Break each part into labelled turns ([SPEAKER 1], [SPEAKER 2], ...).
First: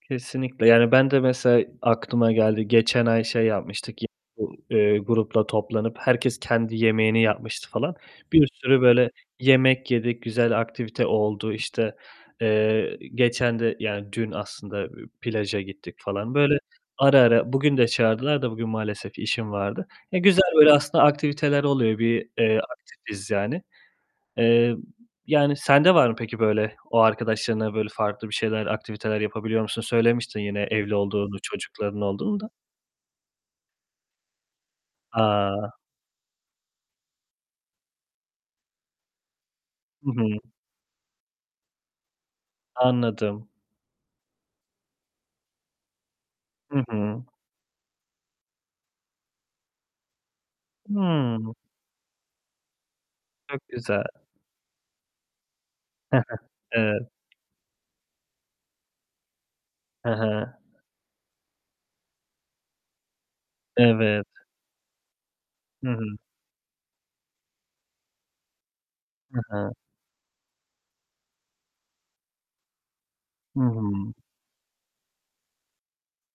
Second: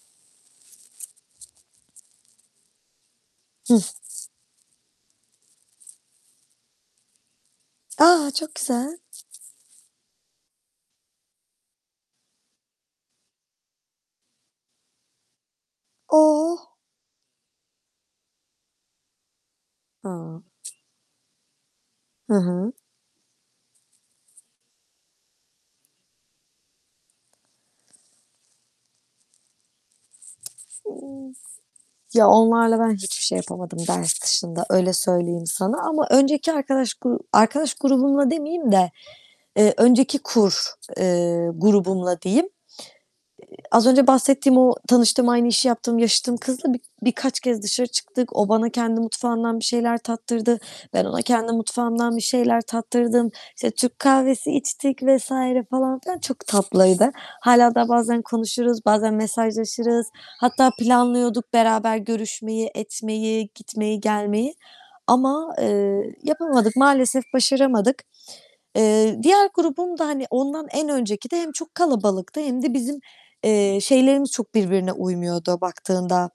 [SPEAKER 1] Kesinlikle yani, ben de mesela aklıma geldi. Geçen ay şey
[SPEAKER 2] Hıh.
[SPEAKER 1] yapmıştık yi bu, eee, grupla toplanıp herkes kendi yemeğini yapmıştı falan.
[SPEAKER 2] A!
[SPEAKER 1] Bir
[SPEAKER 2] Çok
[SPEAKER 1] sürü,
[SPEAKER 2] güzel.
[SPEAKER 1] böyle, yemek yedik. Güzel aktivite oldu, işte, eee, geçen de, yani dün aslında, plaja gittik falan böyle
[SPEAKER 2] Oh!
[SPEAKER 1] ara ara. Bugün de çağırdılar da, bugün maalesef işim vardı. E,
[SPEAKER 2] A!
[SPEAKER 1] güzel, böyle, aslında aktiviteler oluyor. Bir,
[SPEAKER 2] Hı
[SPEAKER 1] eee,
[SPEAKER 2] hı.
[SPEAKER 1] aktifiz yani. Eee, yani sende var mı peki, böyle, o arkadaşlarınla, böyle farklı bir şeyler, aktiviteler yapabiliyor musun? Söylemiştin yine evli
[SPEAKER 2] Imm.
[SPEAKER 1] olduğunu, çocukların
[SPEAKER 2] Ya,
[SPEAKER 1] olduğunu da.
[SPEAKER 2] onlarla ben hiçbir şey yapamadım ders dışında, öyle söyleyeyim
[SPEAKER 1] A!
[SPEAKER 2] sana. Ama önceki arkadaş gru arkadaş grubumla demeyeyim de, eee,
[SPEAKER 1] Hı
[SPEAKER 2] önceki
[SPEAKER 1] hı.
[SPEAKER 2] kur, eee, grubumla diyeyim,
[SPEAKER 1] Anladım.
[SPEAKER 2] eee, az önce bahsettiğim o tanıştığım, aynı işi yaptığım, yaşıtım kızla
[SPEAKER 1] Hı
[SPEAKER 2] bi
[SPEAKER 1] hı.
[SPEAKER 2] birkaç kez dışarı çıktık. O bana kendi mutfağımdan bir şeyler tattırdı. Ben ona kendi
[SPEAKER 1] Hıı.
[SPEAKER 2] mutfağımdan bir şeyler tattırdım.
[SPEAKER 1] Çok
[SPEAKER 2] İşte, Türk
[SPEAKER 1] güzel.
[SPEAKER 2] kahvesi içtik vs. falan filan, çok
[SPEAKER 1] Evet.
[SPEAKER 2] tatlıydı. Hâlâ daha bazen konuşuruz, bazen mesajlaşırız.
[SPEAKER 1] Hı hı.
[SPEAKER 2] Hatta planlıyorduk beraber görüşmeyi, etmeyi, gitmeyi,
[SPEAKER 1] Evet.
[SPEAKER 2] gelmeyi. Ama,
[SPEAKER 1] Hı
[SPEAKER 2] eee,
[SPEAKER 1] hı.
[SPEAKER 2] yapamadık, maalesef başaramadık. Eee,
[SPEAKER 1] Hı
[SPEAKER 2] diğer
[SPEAKER 1] hı.
[SPEAKER 2] grubum da, hani, ondan en önceki de hem çok kalabalıktı hem de bizim, eee,
[SPEAKER 1] Hıı.
[SPEAKER 2] şeylerimiz çok birbirine uymuyordu baktığında.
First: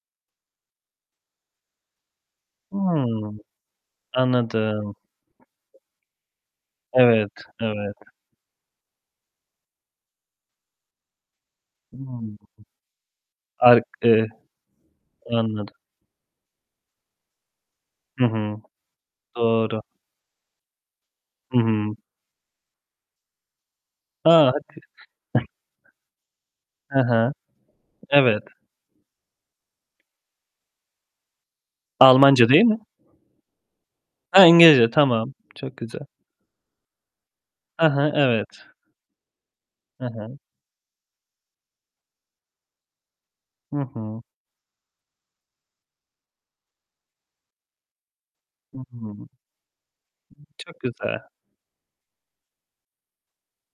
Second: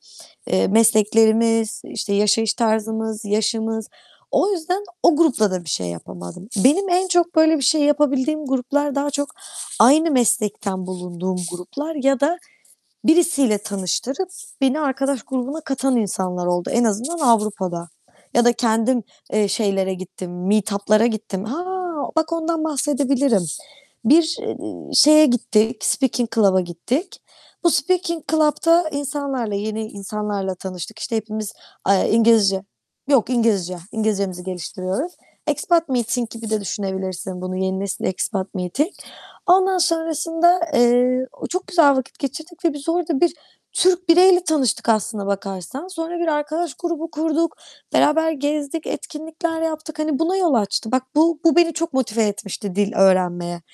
[SPEAKER 2] Eee, mesleklerimiz, işte, yaşayış
[SPEAKER 1] Hıı,
[SPEAKER 2] tarzımız, yaşımız...O yüzden
[SPEAKER 1] anladım.
[SPEAKER 2] o grupla da bir şey yapamadım. Benim en
[SPEAKER 1] Evet,
[SPEAKER 2] çok böyle bir şey
[SPEAKER 1] evet.
[SPEAKER 2] yapabildiğim gruplar daha çok aynı meslekten bulunduğum gruplar ya
[SPEAKER 1] Hıı.
[SPEAKER 2] da birisiyle
[SPEAKER 1] Ark eee
[SPEAKER 2] tanıştırıp beni arkadaş grubuna
[SPEAKER 1] Anladım.
[SPEAKER 2] katan insanlar oldu, en azından Avrupa'da.
[SPEAKER 1] Hı
[SPEAKER 2] Ya da
[SPEAKER 1] hı.
[SPEAKER 2] kendim, eee,
[SPEAKER 1] Doğru.
[SPEAKER 2] şeylere gittim, meetup'lara gittim.
[SPEAKER 1] Hı
[SPEAKER 2] Ha,
[SPEAKER 1] hı.
[SPEAKER 2] bak ondan bahsedebilirim. Bir,
[SPEAKER 1] A! Hadi.
[SPEAKER 2] iii, şeye gittik, speaking club'a
[SPEAKER 1] Hı
[SPEAKER 2] gittik.
[SPEAKER 1] hı,
[SPEAKER 2] Bu speaking
[SPEAKER 1] evet.
[SPEAKER 2] club'ta insanlarla, yeni insanlarla tanıştık. İşte, hepimiz, aaa,
[SPEAKER 1] Almanca değil
[SPEAKER 2] İngilizce
[SPEAKER 1] mi?
[SPEAKER 2] yok İngilizce, İngilizcemizi
[SPEAKER 1] Ha, İngilizce,
[SPEAKER 2] geliştiriyoruz.
[SPEAKER 1] tamam. Çok
[SPEAKER 2] Expat
[SPEAKER 1] güzel.
[SPEAKER 2] meeting gibi de düşünebilirsin bunu, yeni
[SPEAKER 1] A
[SPEAKER 2] nesil
[SPEAKER 1] ha,
[SPEAKER 2] expat
[SPEAKER 1] evet.
[SPEAKER 2] meeting. Ondan
[SPEAKER 1] Hı hı.
[SPEAKER 2] sonrasında, eee, çok güzel vakit geçirdik ve biz orada bir
[SPEAKER 1] Hı
[SPEAKER 2] Türk
[SPEAKER 1] hı.
[SPEAKER 2] bireyle tanıştık aslına bakarsan. Sonra bir arkadaş grubu kurduk. Beraber
[SPEAKER 1] Hı
[SPEAKER 2] gezdik,
[SPEAKER 1] hı.
[SPEAKER 2] etkinlikler yaptık. Hani buna yol
[SPEAKER 1] Çok
[SPEAKER 2] açtı. Bak
[SPEAKER 1] güzel.
[SPEAKER 2] bu, bu beni çok motive etmişti dil öğrenmeye.